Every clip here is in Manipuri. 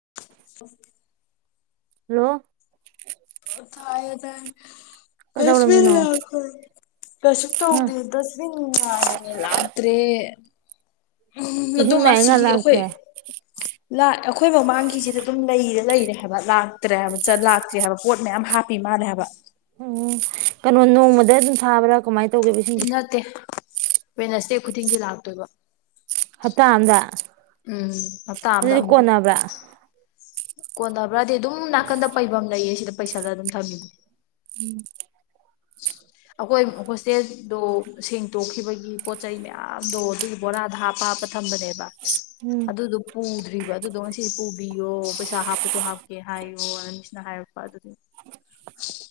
[unintelligible] ꯍꯜꯂꯣ [unintelligible] ꯀꯩꯗꯧꯔꯝꯃꯤꯅꯣ ꯀꯁꯨ ꯍꯥ ꯇꯧꯗꯦ ꯗꯁꯕꯤꯟ ꯉꯥꯏꯕꯅꯦ ꯂꯥꯛꯇ꯭ꯔꯦ꯫ ꯎ ꯏꯁꯤꯡ ꯑꯗꯨꯣꯝ ꯂꯥꯛꯑꯦ ꯉꯥ ꯑꯁꯤꯒꯤ ꯑꯩꯈꯣꯏ ꯂꯥꯛꯇ꯭ꯔꯦ ꯂꯥꯛ ꯑꯩꯈꯣꯏ ꯃꯃꯥꯡꯒꯤꯁꯤꯗ ꯑꯗꯨꯝ ꯂꯩꯔ ꯂꯩꯔꯦ ꯍꯥꯏꯕ ꯂꯥꯛꯇ꯭ꯔꯦ ꯍꯥꯏꯕ ꯆ ꯂꯥꯛꯇ꯭ꯔꯤ ꯍꯥꯏꯕ꯫ ꯄꯣꯠ ꯃꯌꯥꯝ ꯍꯥꯞꯄꯤ ꯃꯥꯜꯅꯦ ꯍꯥꯏꯕ꯫ ꯎꯝ ꯀꯩꯅꯣ ꯅꯣꯡꯃꯗ ꯑꯗꯨꯝ ꯊꯥꯕ꯭ꯔꯥ ꯀꯃꯥꯏ ꯅꯠꯇꯦ ꯋꯦꯅꯦꯁꯗꯦ ꯈꯨꯗꯤꯡꯒꯤ ꯂꯥꯛꯇꯣꯏꯕ꯫ ꯍꯞꯇꯥ ꯑꯃꯗ꯫ ꯎꯝ ꯍꯞꯇꯥ ꯑꯝꯗ ꯑꯃꯨꯔꯛ꯫ ꯀꯣꯟꯊꯕ꯭ꯔꯥꯗꯤ ꯑꯗꯨꯝ ꯅꯥꯀꯟꯗ ꯄꯩꯐꯝ ꯂꯩꯌꯦ ꯁꯤꯗ ꯄꯩꯁꯜꯂ ꯑꯗꯨꯝ ꯊꯝꯏꯅꯦ꯫ [unintelligible] ꯑꯈꯣꯏ ꯍꯣꯁꯇꯦꯜꯗꯣ ꯁꯦꯡꯇꯣꯛꯈꯤꯕꯒꯤ ꯄꯣꯠꯆꯩ ꯃꯌꯥꯝꯗꯣ ꯑꯗꯨꯒꯤ ꯕꯣꯔꯥꯗ ꯍꯥꯞꯄ ꯍꯥꯞꯄ ꯊꯝꯕꯅꯦꯕ ꯎꯝ ꯑꯗꯨꯗꯨ ꯄꯨꯗ꯭ꯔꯤꯕ ꯑꯗꯨꯗꯣ ꯉꯁꯤ ꯄꯨꯕꯤꯌꯣ ꯄꯩꯁꯥ ꯍꯥꯞꯄꯁꯨ ꯍꯥꯞꯀꯦ ꯍꯥꯏꯌꯣ ꯑꯅ ꯃꯤꯁꯅ ꯍꯥꯏꯔꯛꯄ ꯑꯗꯨꯗꯤ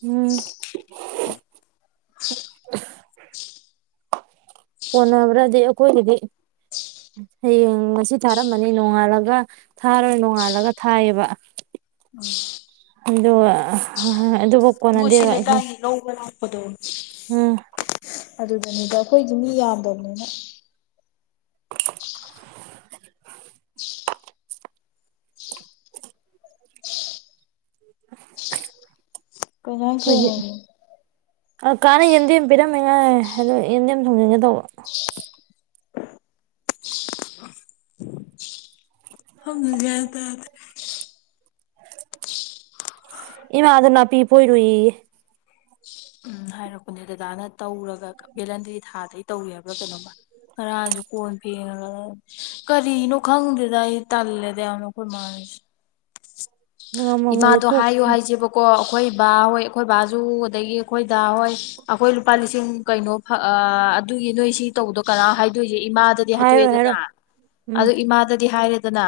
ꯎꯝ꯫ [inaudible] ꯀꯣꯟꯅꯕ꯭ꯔꯗꯤ ꯑꯩꯈꯣꯏꯒꯤꯗꯤ ꯍꯌꯦꯡ ꯉꯁꯤ ꯊꯥꯔꯝꯑꯅꯤ ꯅꯣꯡꯉꯥꯜꯂꯒ ꯊꯥꯔꯣꯏ ꯅꯣꯡꯉꯥꯜꯂꯒ ꯊꯥꯏꯌꯦꯕ꯫ [unintelligible] ꯑꯗꫭ ꯑꯗꯨꯕꯨ ꯀꯣꯟꯅꯗꯦ ꯃꯣꯏꯁꯤ ꯋꯥꯍꯦ ꯂꯩꯀꯥꯏꯒꯤ ꯂꯧꯕ ꯂꯥꯛꯄꯗꯣ ꯎꯝ꯫ ꯑꯗꯨꯗꯅꯤꯗ ꯑꯩꯈꯣꯏꯒꯤ ꯃꯤ ꯌꯥꯝꯗꯕꯅꯤꯅ꯫ [unintelligible] [inaudible] ꯑ ꯀꯥꯟꯅ ꯌꯦꯟꯗꯦꯝ ꯄꯤꯔꯝꯃꯤꯉꯥꯏ ꯑꯗꯨ ꯌꯦꯟꯗꯦꯝ ꯊꯣꯡꯖꯤꯟꯒꯦ ꯇꯧꯕ꯫ [inaudible] [inaudible] ꯏꯃꯥꯗ ꯅꯥꯄꯤ ꯄꯣꯏꯔꯨꯏꯌꯦ꯫ ꯎꯝ ꯍꯥꯏꯔꯛꯄꯅꯦ ꯗꯗꯥꯅ ꯇꯧꯔꯒ ꯚꯦꯂꯟꯗ꯭ꯔꯤ ꯊꯥꯗꯒ ꯇꯧꯋꯦ ꯍꯥꯏꯕ꯭ꯔꯥ ꯀꯩꯅꯣꯃ꯫ ꯉꯔꯥꯡꯖꯨ ꯀꯣꯟ ꯄꯦꯡ ꯀꯔꯤꯅ ꯈꯪꯗꯦꯗ ꯑꯩ ꯇꯜꯂꯦꯗ ꯌꯥꯝꯅ ꯈꫭꯏꯃꯥ ꯍꫭꯏꯁꯤ꯫ ꯉꯝꯃꯝꯃꯣꯏꯌꯦ ꯏꯃꯥꯗꯣ ꯈꯨ ꯍꯥꯏꯌꯣ ꯍꯥꯏꯁꯦꯕꯀꯣ ꯑꯩꯈꯣꯏ ꯕꯥꯍꯣꯏ ꯑꯩꯈꯣꯏ ꯕꯥꯁꯨꯨ ꯑꯗꯒꯤ ꯑꯩꯈꯣꯏ ꯗꯥ ꯍꯣꯏ꯫ ꯑꯩꯈꯣꯏ ꯂꯨꯄꯥ ꯂꯤꯁꯤꯡ ꯀꯩꯅꯣ ꯐ ꯑ ꯑꯗꯨꯒꯤ ꯅꯣꯏ ꯁꯤ ꯇꯧꯕꯗꯣ ꯀꯅꯥ ꯍꯥꯏꯗꯣꯏꯁꯦ ꯏꯃꯥ ꯗꯗꯤ ꯍꯥꯏꯔꯣꯏ ꯍꯥꯏꯗꯣꯛꯑꯦꯗꯅꯥ ꯍꯥꯏꯔꯣꯏ ꯎꯝ ꯑꯗꫭ ꯏꯃꯥꯗꯗꯤ ꯍꯥꯏꯔꯦꯗꯅ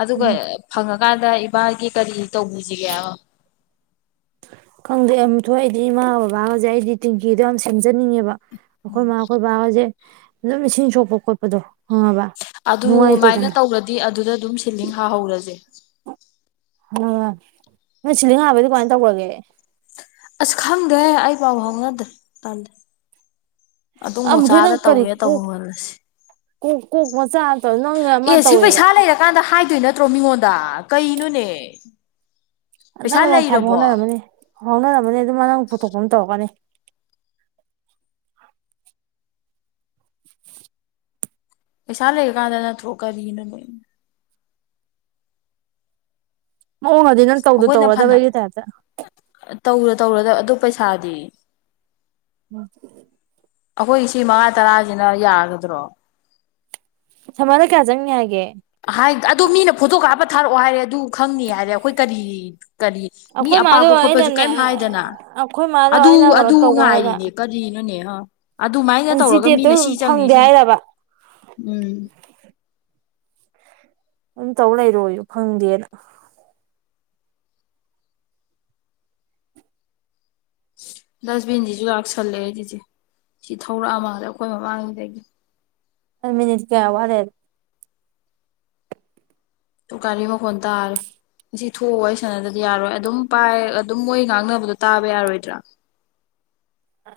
ꯑꯗꯨꯒ ꯎꯝ ꯐꯪꯉꯀꯥꯟꯗ ꯏꯕꯥꯒꯤ ꯀꯔꯤ ꯇꯧꯕꯤꯁꯤꯒꯦꯕ꯫ ꯈꯪꯗꯦ ꯑꯝꯊꯣꯏ ꯑꯩꯗꯤ ꯏꯃꯥ ꯕꯕꯥ ꯍꯧꯖꯤꯛ ꯑꯩꯗꯤ ꯇꯦꯡꯀꯤꯗꯣ ꯌꯥꯝ ꯁꯦꯝꯖꯅꯤꯡꯉꯦꯕ꯫ ꯑꯩꯈꯣꯏ ꯃꯥ ꯑꯩꯈꯣꯏ ꯕꯥꯒꯁꯦ ꯑꯗꯨꯝ ꯏꯁꯤꯡ ꯁꯣꯛꯄ ꯈꯣꯠꯄꯗꯣ꯫ ꯈꯪꯑꯕꯥ ꯅꯨꯡꯉꯥꯏꯇꯦꯗꯅ꯫ ꯗꯤ ꯑꯗꯨꯗ ꯑꯗꯨꯝ ꯁꯤꯂꯤꯡ ꯍꯥꯍꯧꯔꯁꯦ꯫ ꯑ ꯅꯣꯏ ꯁꯤꯂꯤꯡ ꯍꯥꯕꯗꯤ ꯀꯃꯥꯏꯅ ꯇꯧꯒ꯭ꯔꯒꯦ꯫ ꯑꯁ ꯈꯪꯗ꯭ꯔꯦ ꯑꯩ ꯄꯥꯎ ꯐꯥꯎꯅꯗ꯭ꯔꯦ ꯇꯥꯜꯂꯤ꯫ ꯑꯗꯨꯝ ꯑꯃꯨꯊꯣꯏ ꯃꯣꯆꯥꯗ ꯅꯪ ꯀꯔꯤ ꯇꯧꯒꯦ ꯇꯧꯕ ꯀꯣꯛ ꯈꯣꯜꯂꯁꯤ꯫ ꯀꯣꯛ ꯀꯣꯛ ꯃꯆꯥ ꯇꯧꯏ ꯅꯪꯅ ꯑꯃ ꯑꯦ ꯁꯤ ꯇꯧꯋꯦ ꯄꯩꯁꯥ ꯂꯩꯔꯀꯥꯟꯗ ꯍꯥꯏꯗꯣꯏ ꯅꯠꯇ꯭ꯔꯣ ꯃꯤꯉꯣꯟꯗ ꯀꯩꯅꯣꯅꯦ꯫ ꯄꯩꯁꯥ ꯅꯪ ꯑꯃꯨꯛ ꯐꯕ ꯂꯩꯔꯕꯣ ꯐꯥꯎꯅꯔꯝꯃꯅꯤ ꯐꯥꯎꯅꯔꯝꯃꯅꯤ ꯑꯗꯨꯝ ꯅꯪ ꯄꯨꯊꯣꯛꯄ ꯑꯃ ꯇꯧꯔꯛꯀꯅꯤ꯫ ꯄꯩꯁꯥ ꯂꯩꯔ ꯀꯥꯟꯗ ꯅꯠꯇ꯭ꯔꯣꯛ ꯀꯔꯤꯅꫭꯅꯦ꯫ ꯃꯑꯣꯡꯗꯗꯤ ꯅꯪ ꯇꯧꯗꯣ ꯑꯩꯈꯣꯏꯅ ꯐꯅ ꯇꯧꯔꯗꯕꯒꯤ ꯇꯥꯏꯞꯇ꯫ ꯇꯧꯔ ꯇꯧꯔꯗ ꯑꯗꯨ ꯄꯩꯁꯥꯗꯤ ꯎꯝ ꯑꯩꯈꯣꯏ ꯁꯤ ꯃꯉꯥ ꯇꯔꯥꯁꯤꯅ ꯌꯥꯒꯗ꯭ꯔꯣ ꯊꯥꯃꯅ ꯀꯌꯥ ꯖꯪꯅꯤ ꯍꯥꯏꯒꯦ ꯍꯥꯏ ꯑꯗꯨ ꯃꯤꯅ ꯐꯣꯇꯣ ꯀꯥꯞꯄ ꯊꯥꯔꯛꯑꯣ ꯍꯥꯏꯔꯦ ꯑꯗꯨ ꯈꯪꯅꯤ ꯍꯥꯏꯔꯦ ꯑꯩꯈꯣꯏ ꯀꯔꯤ ꯀꯔꯤ ꯃꯤ ꯑꯩꯈꯣꯏ ꯃꯥꯗꯣ ꯑꯄꯥꯛꯄ ꯈꯣꯠꯄꯁꯨ ꯑꯩꯅꯅꯦ ꯀꯩꯝ ꯍꯥꯏꯗꯅ ꯑꯩꯈꯣꯏ ꯃꯥꯗꯣ ꯑꯗꯨ ꯑꯩꯅ ꯀꯩꯅꯣ ꯑꯗꯨ ꯇꯧꯕ ꯍꯥꯏꯔꯒ ꯉꯥꯏꯔꯤꯅꯦ ꯀꯔꯤꯅꯣꯅꯦ ꯍꯥ ꯑꯗꯨꯃꯥꯏꯅ ꯑꯦꯟ ꯖꯤ ꯇꯧꯔꯒ ꯇꯦꯞꯇꯣ ꯃꯤꯅ ꯁꯤ ꯆꯪꯅꯤ ꯐꯪꯗꯦ ꯁꯤ ꯍꯥꯏꯔꯕ ꯎꯝ ꯑꯗꯨꯝ ꯇꯧ ꯂꯩꯔꯣꯌꯣ ꯐꯪꯗꯦꯅ ꯗꯁꯕꯤꯟꯖꯤꯖꯨ ꯂꯥꯛꯁꯜꯂꯛꯑꯦ ꯆꯤꯆꯦ ꯁꯤ ꯊꯧꯔꯛ ꯑ ꯃꯥꯜꯂꯦ ꯑꯩꯈꯣꯏ ꯃꯃꯥꯡꯗꯒꯤ ꯍꯥꯏ ꯃꯤꯅꯤꯠ ꯀꯌꯥ ꯋꯥꯠꯂꯤ ꯇꯨ ꯒꯔꯤ ꯃꯈꯣꯟ ꯇꯔꯦ ꯁꯤ ꯊꯣꯛ ꯑꯥ ꯋꯥꯔꯤ ꯁꯅꯗ꯭ꯔꯗꯤ ꯌꯥꯔꯣꯏ ꯑꯗꯨꯝ ꯄꯥꯏ ꯑꯗꯨꯝ ꯃꯣꯏ ꯉꯥꯡꯅꯕꯗꯣ ꯇꯥꯕ ꯌꯥꯔꯣꯏꯗ꯭ꯔꯥ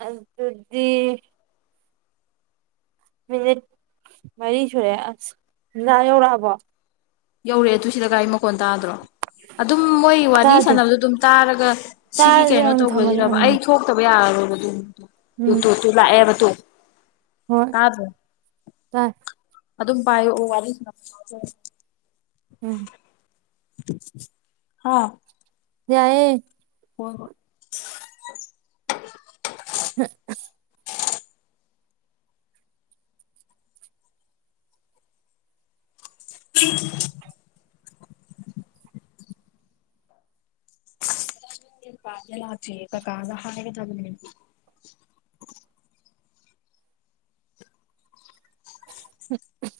ꯑꯗꯨꯗꯤ ꯃꯤꯅꯤꯠ ꯃꯔꯤ ꯁꯨꯔꯦ ꯑꯁ ꯗꯥꯥ ꯌꯧꯔꯛ ꯑꯕꯣ ꯌꯧꯔꯛꯑꯦ ꯇꯨ ꯁꯤꯗ ꯒꯥꯔꯤ ꯃꯈꯣꯟ ꯇꯥꯗ꯭ꯔꯣ ꯑꯗꯨꯝ ꯃꯣꯏ ꯋꯥꯔꯤ ꯇꯥꯗꯦ ꯁꯥꯟꯅꯕꯗꯨ ꯑꯗꯨꯝ ꯇꯥꯔꯒ ꯁꯤꯒꯤ ꯇꯥꯔꯗꯤ ꯀꯩꯅꯣ ꯑꯗꯨꯝ ꯊꯝꯃꯁꯦ ꯇꯧꯕꯖꯤꯔꯕ ꯎꯝ ꯑꯩ ꯊꯣꯛ ꯊꯣꯛꯇꯕ ꯌꯔꯔꯣꯏꯕꯇꯨ ꯎꯝ ꯇꯨ-ꯇꯨ-ꯇꯨ ꯂꯛꯑꯦꯕꯥ ꯇꯨ ꯍꯣꯏ ꯇꯥꯗ꯭ꯔꯣ ꯇꯥꯏ ꯑꯗꯨꯝ ꯄꯥꯏꯔꯛꯑꯣ ꯋꯥꯔꯤ ꯁꯥꯅꯕꯥ ꯁꯖꯦ ꯎꯝ ꯍ ꯌꯥꯏꯌꯦ ꯍꯣꯏ ꯍꯣꯏ [unintelligible] [unintelligible] ꯑꯈꯣꯏ ꯄꯥꯖꯦ ꯂꯛꯇꯦ ꯀꯀꯥꯒꯥ ꯍꯥꯏꯒꯗꯕꯅꯦ ꯎꯝ ꯍꯥ ꯎꯝ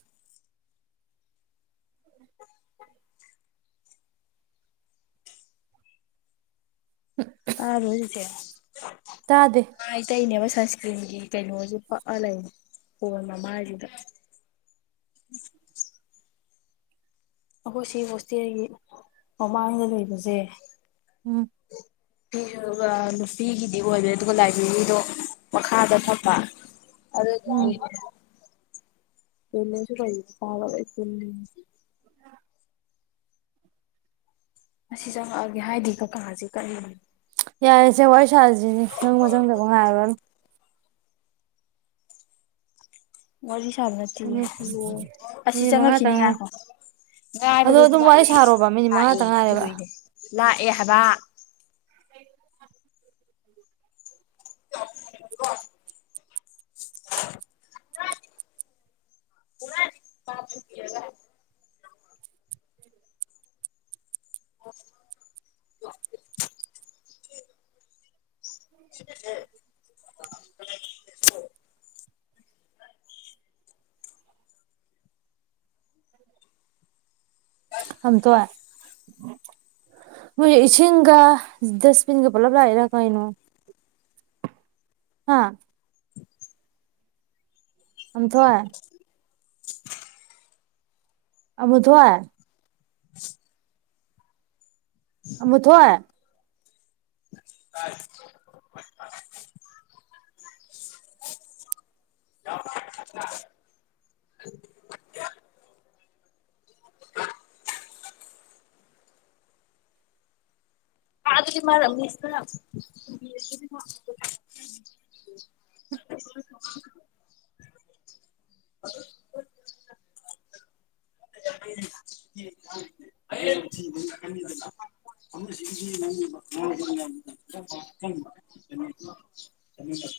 ꯎ [unintelligible] ꯇꯗ꯭ꯔꯣ ꯆꯤꯆꯦ ꯇꯥꯗ‌ꯦ ꯃꯥꯏ ꯇꯩꯅꯕ ꯁꯟꯁꯀ꯭ꯔꯤꯝꯒꯤ ꯀꯩꯅꯣꯖꯨ ꯄꯛꯑ ꯂꯩꯅꯤ ꯐꯣꯟ ꯃꯃꯥꯏꯖꯤꯗ ꯑꯈꯣꯏ ꯁꯤ ꯍꯣꯁꯇꯦꯜꯒꯤ ꯃꯃꯥꯡꯗ ꯂꯩꯕꯖꯦ ꯎꯝ [unintelligible] ꯐꯤꯁꯨꯕ ꯅꯨꯄꯤꯒꯤꯗꯤ ꯑꯣꯏꯔ‌ꯦ ꯑꯗꯨꯒ ꯂꯥꯏꯕ꯭ꯔꯦꯔꯤꯗꯣ ꯃꯈꯥꯗ ꯊꯝꯕꯥ ꯎꯝ ꯑꯗꯨꯗꯨꯒꯤ ꯇꯣꯏꯂꯦꯠꯁꯨ ꯀꯩꯖꯨ ꯅꯨꯄꯥꯒꯥ ꯂꯣꯏ ꯄꯨꯟ ꯑꯁꯤ ꯆꯪꯉꯛ ꯑꯒꯦ ꯍꯥꯏꯗꯦ ꯀꯀꯥꯥꯖꯦ ꯀꯩꯅꯣ ꯌꯥꯔꯦ ꯁꯦ ꯋꯥꯔꯤ ꯁꯥꯔꯥꯖꯤ ꯁꯦ ꯆꯪꯕ ꯆꯪꯗꯕ ꯉꯥꯏꯔꯅꯨ ꯋꯥꯔꯤ ꯁꯅꯥꯗ꯭ꯔꯤꯌꯦ ꯃꯤꯅꯤꯠ ꯂꯣꯏꯔꯦ ꯑꯁꯤ ꯃꯤꯅꯤꯠ ꯆꯪꯉꯛꯈꯤꯅꯤ ꯃꯉꯥꯇꯪ ꯉꯥꯏꯔꯦ ꯉꯥꯏꯈ‌ꯣ ꯑꯗꯣ ꯉꯥꯏꯕꯒꯗꯨ ꯑꯗꯨꯝ ꯋꯥꯔꯤ ꯂꯥꯛꯑꯦꯌꯦ ꯁꯥꯔꯣꯕ ꯃꯤꯅꯤꯠ ꯃꯉꯥꯇ ꯂꯥꯛꯑꯦꯌꯦ ꯉꯥꯏꯔꯦꯕ ꯑꯗꯨꯗꯨꯏꯅꯦ ꯂꯥꯛꯑꯦ ꯍꯥꯏꯕ [unintelligible] ꯎ [unintelligible] [unintelligible] ꯁꯦꯅꯦꯍꯦ [unintelligible] ꯑꯝꯇꯣꯏ ꯅꯣꯏ ꯏꯁꯤꯡꯒ ꯗꯁꯕꯤꯟꯒ ꯄꯨꯜꯂꯞ ꯂꯛꯏꯔꯥ ꯀꯩꯅ‌ꯣ ꯍꯥ ꯑꯝꯊꯣꯏ ꯑꯃꯨꯊꯣꯏ ꯑꯃꯨꯊꯣꯏ ꯇꯥꯏ ꯑ ꯑ ꯑꯗꯨꯗꯤ ꯃꯥꯔ ꯃꯤꯁꯅ [unintelligible] [unintelligible] [unintelligible] ꯀꯩꯅꯣ ꯗꯨ ꯆꯠꯃꯤꯟꯅꯧ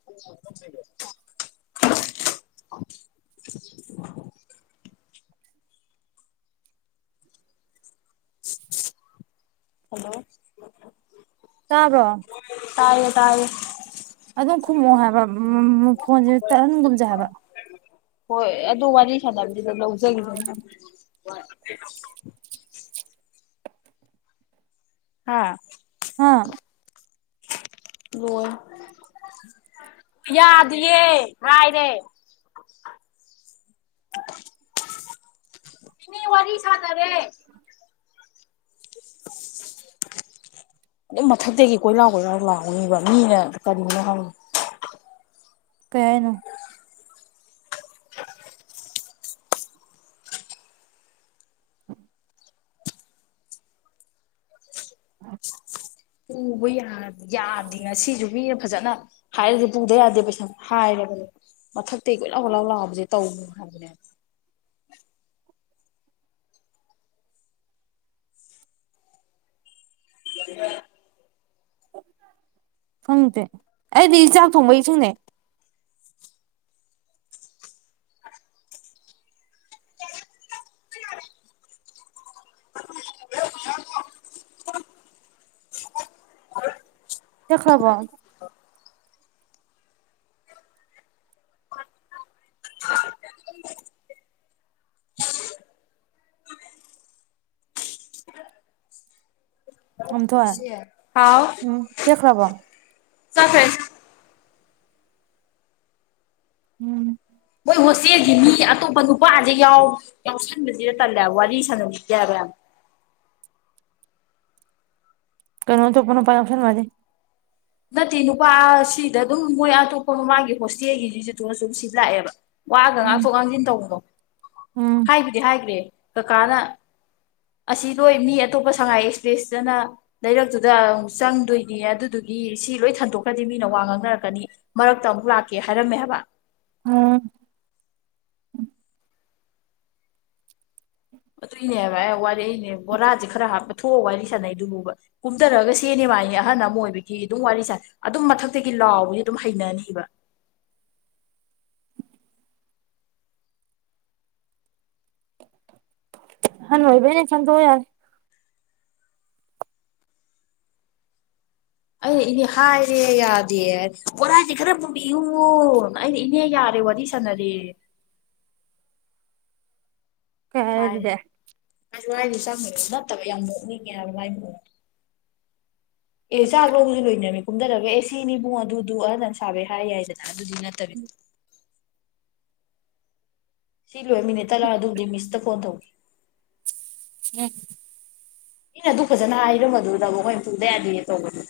ꯀꯨ ꯋꯥꯜꯀꯞ ꯂꯩꯔꯦ ꯍꯜꯂꯣ ꯇꯥꯕꯣ꯭ꯔ ꯇꯥꯏꯌꯦ ꯇꯥꯏꯌꯦ ꯑꯗꯨꯝ ꯈꯨꯝꯃꯣ ꯍꯥꯏꯕ ꯐꯣꯟꯖꯦ ꯇꯠꯍꯟꯒꯨꯝꯖꯦ ꯍꯥꯏꯕ ꯍꯣꯏ ꯑꯗꯨ ꯋꯥꯔꯤ ꯁꯥꯟꯅꯕꯗꯤ ꯂꯧ ꯂꯧꯖꯒꯤꯖꯅꯤ ꯍꯥ ꯍꯥ ꯂꯣꯏꯔꯦ ꯌꯥꯗꯤꯌꯦ ꯍꯥꯏꯔꯦ ꯃꯤ ꯋꯥꯔꯤ ꯁꯥꯅꯥꯔꯦ [unintelligible] ꯑꯗꯨꯝ ꯃꯊꯛꯇꯒꯤ ꯀꯣꯏꯂꯥꯎ ꯀꯣꯏꯂꯥꯎ ꯂꯥꯎꯅꯤꯕ ꯃꯤꯅ ꯀꯔꯤꯅ‌ꯣ ꯈꯪ ꯀꯩ ꯍꯥꯏꯅꯣ [unintelligible] ꯄꯨꯕ ꯌꯥ ꯌꯥꯗꯦ ꯉꯁꯤꯖꯨ ꯃꯤꯅ ꯐꯖꯅ ꯍꯥꯏꯔꯖꯨ ꯄꯨꯡ ꯗꯥꯔꯗꯩ ꯄꯩꯁꯥ ꯍꯥꯏꯔꯕꯅꯦ ꯃꯊꯛꯇꯩ ꯀꯣꯏ ꯂꯥꯎ ꯀꯣꯏ ꯂꯥꯎ ꯂꯥꯎꯕꯖꯦ ꯇꯧꯅꯨ ꯍꯥꯏꯕꯅꯦꯕ [unintelligible] ꯈꯪꯗꯦ ꯑꯩꯗꯤ ꯏꯆꯥꯛ ꯊꯣꯡꯕꯩ ꯏꯁꯤꯡꯅꯦ ꯆꯠꯈ꯭ꯔꯕꯣ ꯑꯃꯨꯊꯣꯏ ꯏꯆꯦ ꯍꯥꯎ ꯍꯨꯝ ꯆꯠꯈ꯭ꯔꯕꯣ ꯆꯠꯈ꯭ꯔꯦ ꯎꯝ ꯃꯣꯏ ꯍꯣꯁꯇꯦꯜꯒꯤ ꯃꯤ ꯑꯇꯣꯞꯄ ꯅꯨꯄꯥꯖꯦ ꯌꯥꯎ ꯌꯥꯎꯁꯟꯕꯖꯤꯗ ꯇꯜꯂꯦꯕ ꯋꯥꯔꯤ ꯁꯥꯟꯅꯅꯤꯡꯗꯦ ꯍꯥꯏꯕ ꯌꯥꯝ ꯀꯩꯅꯣ ꯑꯇꯣꯞꯄ ꯅꯨꯄꯥ ꯌꯥꯎꯁꯟꯕ ꯑꯗꯤ ꯅꯠꯇꯦ ꯅꯨꯄꯥ ꯁꯤꯗ ꯑꯗꯨꯝ ꯃꯣꯏ ꯑꯇꯣꯞꯄ ꯃꯃꯥꯡꯒꯤ ꯍꯣꯁꯇꯦꯜꯒꯤ ꯖꯤꯖꯨ ꯇꯣ ꯁꯨꯝ ꯁꯤ ꯂꯥꯛꯑꯦꯕ ꯋꯥꯒ ꯎꯝ ꯉꯥꯛꯊꯣꯛ ꯉꯥꯡꯖꯤꯟ ꯇꯧꯕꯗꯣ ꯎꯝ ꯍꯥꯏꯕꯨꯗꯤ ꯍꯥꯏꯒ꯭ꯔꯦ ꯀꯀꯥꯅ ꯑꯁꯤ ꯅꯣꯏ ꯃꯤ ꯑꯇꯣꯞꯄ ꯁꯉꯥꯏ ꯑꯦꯛꯁꯄ꯭ꯔꯦꯁꯇꯅ ꯂꯩꯔꯛꯇꯨꯗ ꯑꯃꯨꯛ ꯆꯪꯗꯣꯏꯅꯦꯌꯦ ꯑꯗꯨꯗꯨꯒꯤ ꯒꯤ ꯁꯤ ꯂꯣꯏ ꯊꯥꯡꯗꯣꯛꯈ꯭ꯔꯗꯤ ꯃꯤꯅ ꯋꯥ ꯉꯥꯡꯅꯔꯛꯀꯅꯤ ꯃꯔꯛꯇ ꯑꯃꯨꯛ ꯂꯥꯛꯀꯦ ꯍꯥꯏꯔꯝꯃꯦ ꯍꯥꯏꯕ ꯎꯝ ꯑꯗꯨꯏꯅꯦꯕ ꯑꯦ ꯋꯥꯔꯛꯏꯅꯦ ꯕꯣꯔꯥꯁꯦ ꯈꯔ ꯍꯥꯞꯄ ꯊꯣꯛꯑ ꯋꯥꯔꯤ ꯁꯥꯟꯅꯩꯗꯨꯕꯨꯕ ꯀꯨꯝꯗꯔꯒ ꯁꯦꯅꯦ ꯃꯥꯏꯅꯤ ꯑꯍꯟ ꯑꯃ ꯑꯣꯏꯕꯒꯤ ꯑꯗꯨꯝ ꯋꯥꯔꯤ ꯁꯥꯅꯩ ꯑꯗꯨꯝ ꯃꯊꯛꯇꯒꯤ ꯂꯥꯎꯕꯗꯤ ꯑꯗꯨꯝ ꯍꯩꯅꯅꯤꯕ ꯑꯍꯜ ꯑꯣꯏꯕꯩꯅꯦ ꯈꯟꯗꯣꯛꯑꯑꯣ ꯌꯥꯔꯦ ꯑꯩꯅ ꯏꯅꯦ ꯍꯥꯏꯔꯦ ꯌꯥꯗꯦ ꯕꯣꯔꯥꯗꯤ ꯈꯔ ꯄꯨꯕꯤꯌꯨꯋꯣ ꯑꯩꯅ ꯏꯅꯦ ꯌꯥꯔꯦ ꯋꯥꯔꯤ ꯁ ꯁꯅꯔꯤꯌꯦ ꯀꯩ ꯍꯥꯏꯔꯦ ꯑꯗꯨꯗꯤ ꯑꯩꯁꯨ ꯍꯥꯏꯅꯦ ꯆꯥꯛ ꯅꯠꯇꯕ ꯌꯥꯝ ꯅꯣꯛꯅꯤꯡꯉꯦ ꯍꯥꯏꯕ ꯃꯥꯏ ꯃꯑꯣꯡꯗꯣ ꯑꯦ ꯆꯥꯛ ꯂꯧꯕꯁꯨ ꯂꯣꯏꯅꯔꯃꯤ ꯀꯨꯝꯊꯔꯒ ꯑꯦ ꯁꯤꯅꯤ ꯏꯕꯨꯡ ꯑꯗꯨꯗꯨ ꯑꯍꯟ ꯑꯝ ꯁꯥꯕꯩ ꯍꯥꯏ ꯌꯥꯏꯗꯅ ꯑꯗꯨꯗꯤ ꯅꯠꯇꯕꯤꯗ ꯁꯤ ꯂꯣꯏꯔ ꯃꯤꯅꯤꯠ ꯇꯠꯂ ꯑꯗꯨꯕꯨꯗꯤ ꯃꯤꯁꯇ ꯐꯣꯟ ꯇꯧꯒꯦ [unintelligible] ꯃꯤꯅ ꯑꯗꯨꯛ ꯐꯖꯅ ꯍꯥꯏꯔꯝꯕꯗꯨꯗꯕꯣ ꯃꯣꯏꯅ ꯄꯨꯗ ꯌꯥꯗꯦ ꯇꯧꯗꯅ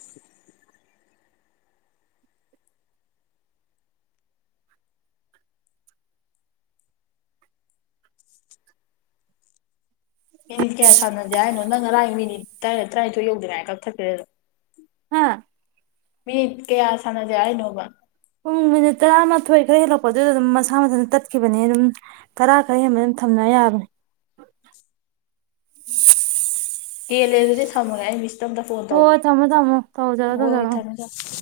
ꯃꯤꯅꯤꯠ ꯀꯌꯥ ꯁꯥꯟꯅꯁꯦ ꯍꯥꯏꯅꯣ ꯅꯪ ꯉꯔꯥꯡ ꯃꯤꯅꯤꯠ ꯇꯔꯥ ꯇꯔꯥꯅꯤꯊꯣꯏ ꯌꯧꯗ꯭ꯔꯤꯉꯥꯏ ꯀꯛꯊꯠꯈ꯭ꯔꯦ ꯗꯨꯝ ꯍꯥ ꯃꯤꯠ ꯀꯌꯥ ꯁꯥꯟꯅꯖꯦ ꯍꯥꯏꯅꯣꯕ ꯄꯨꯡ ꯃꯤꯅꯤꯠ ꯇꯔꯥꯃꯥꯊꯣꯏ ꯈꯔ ꯍꯦꯜꯂꯛꯄ ꯑꯗꯨꯗ ꯑꯗꯨꯝ ꯃꯁꯥ ꯃꯊꯟꯇ ꯇꯠꯈꯤꯕꯅꯤ ꯑꯗꯨꯝ ꯇꯔꯥ ꯈꯔ ꯍꯦꯟꯕꯗ ꯑꯗꯨꯝ ꯊꯝꯅ ꯌꯥꯕꯅꯦ ꯇꯦꯜꯂꯦ ꯑꯗꯨꯗꯤ ꯊꯝꯃꯒꯦ ꯑꯩ ꯃꯤꯁ ꯍꯣꯏ ꯍꯣꯏ ꯊꯝꯃꯣ ꯊꯝꯃꯣ ꯇꯧꯖꯔꯣ ꯍꯣꯏ ꯇꯧꯖꯔꯣ [inaudible]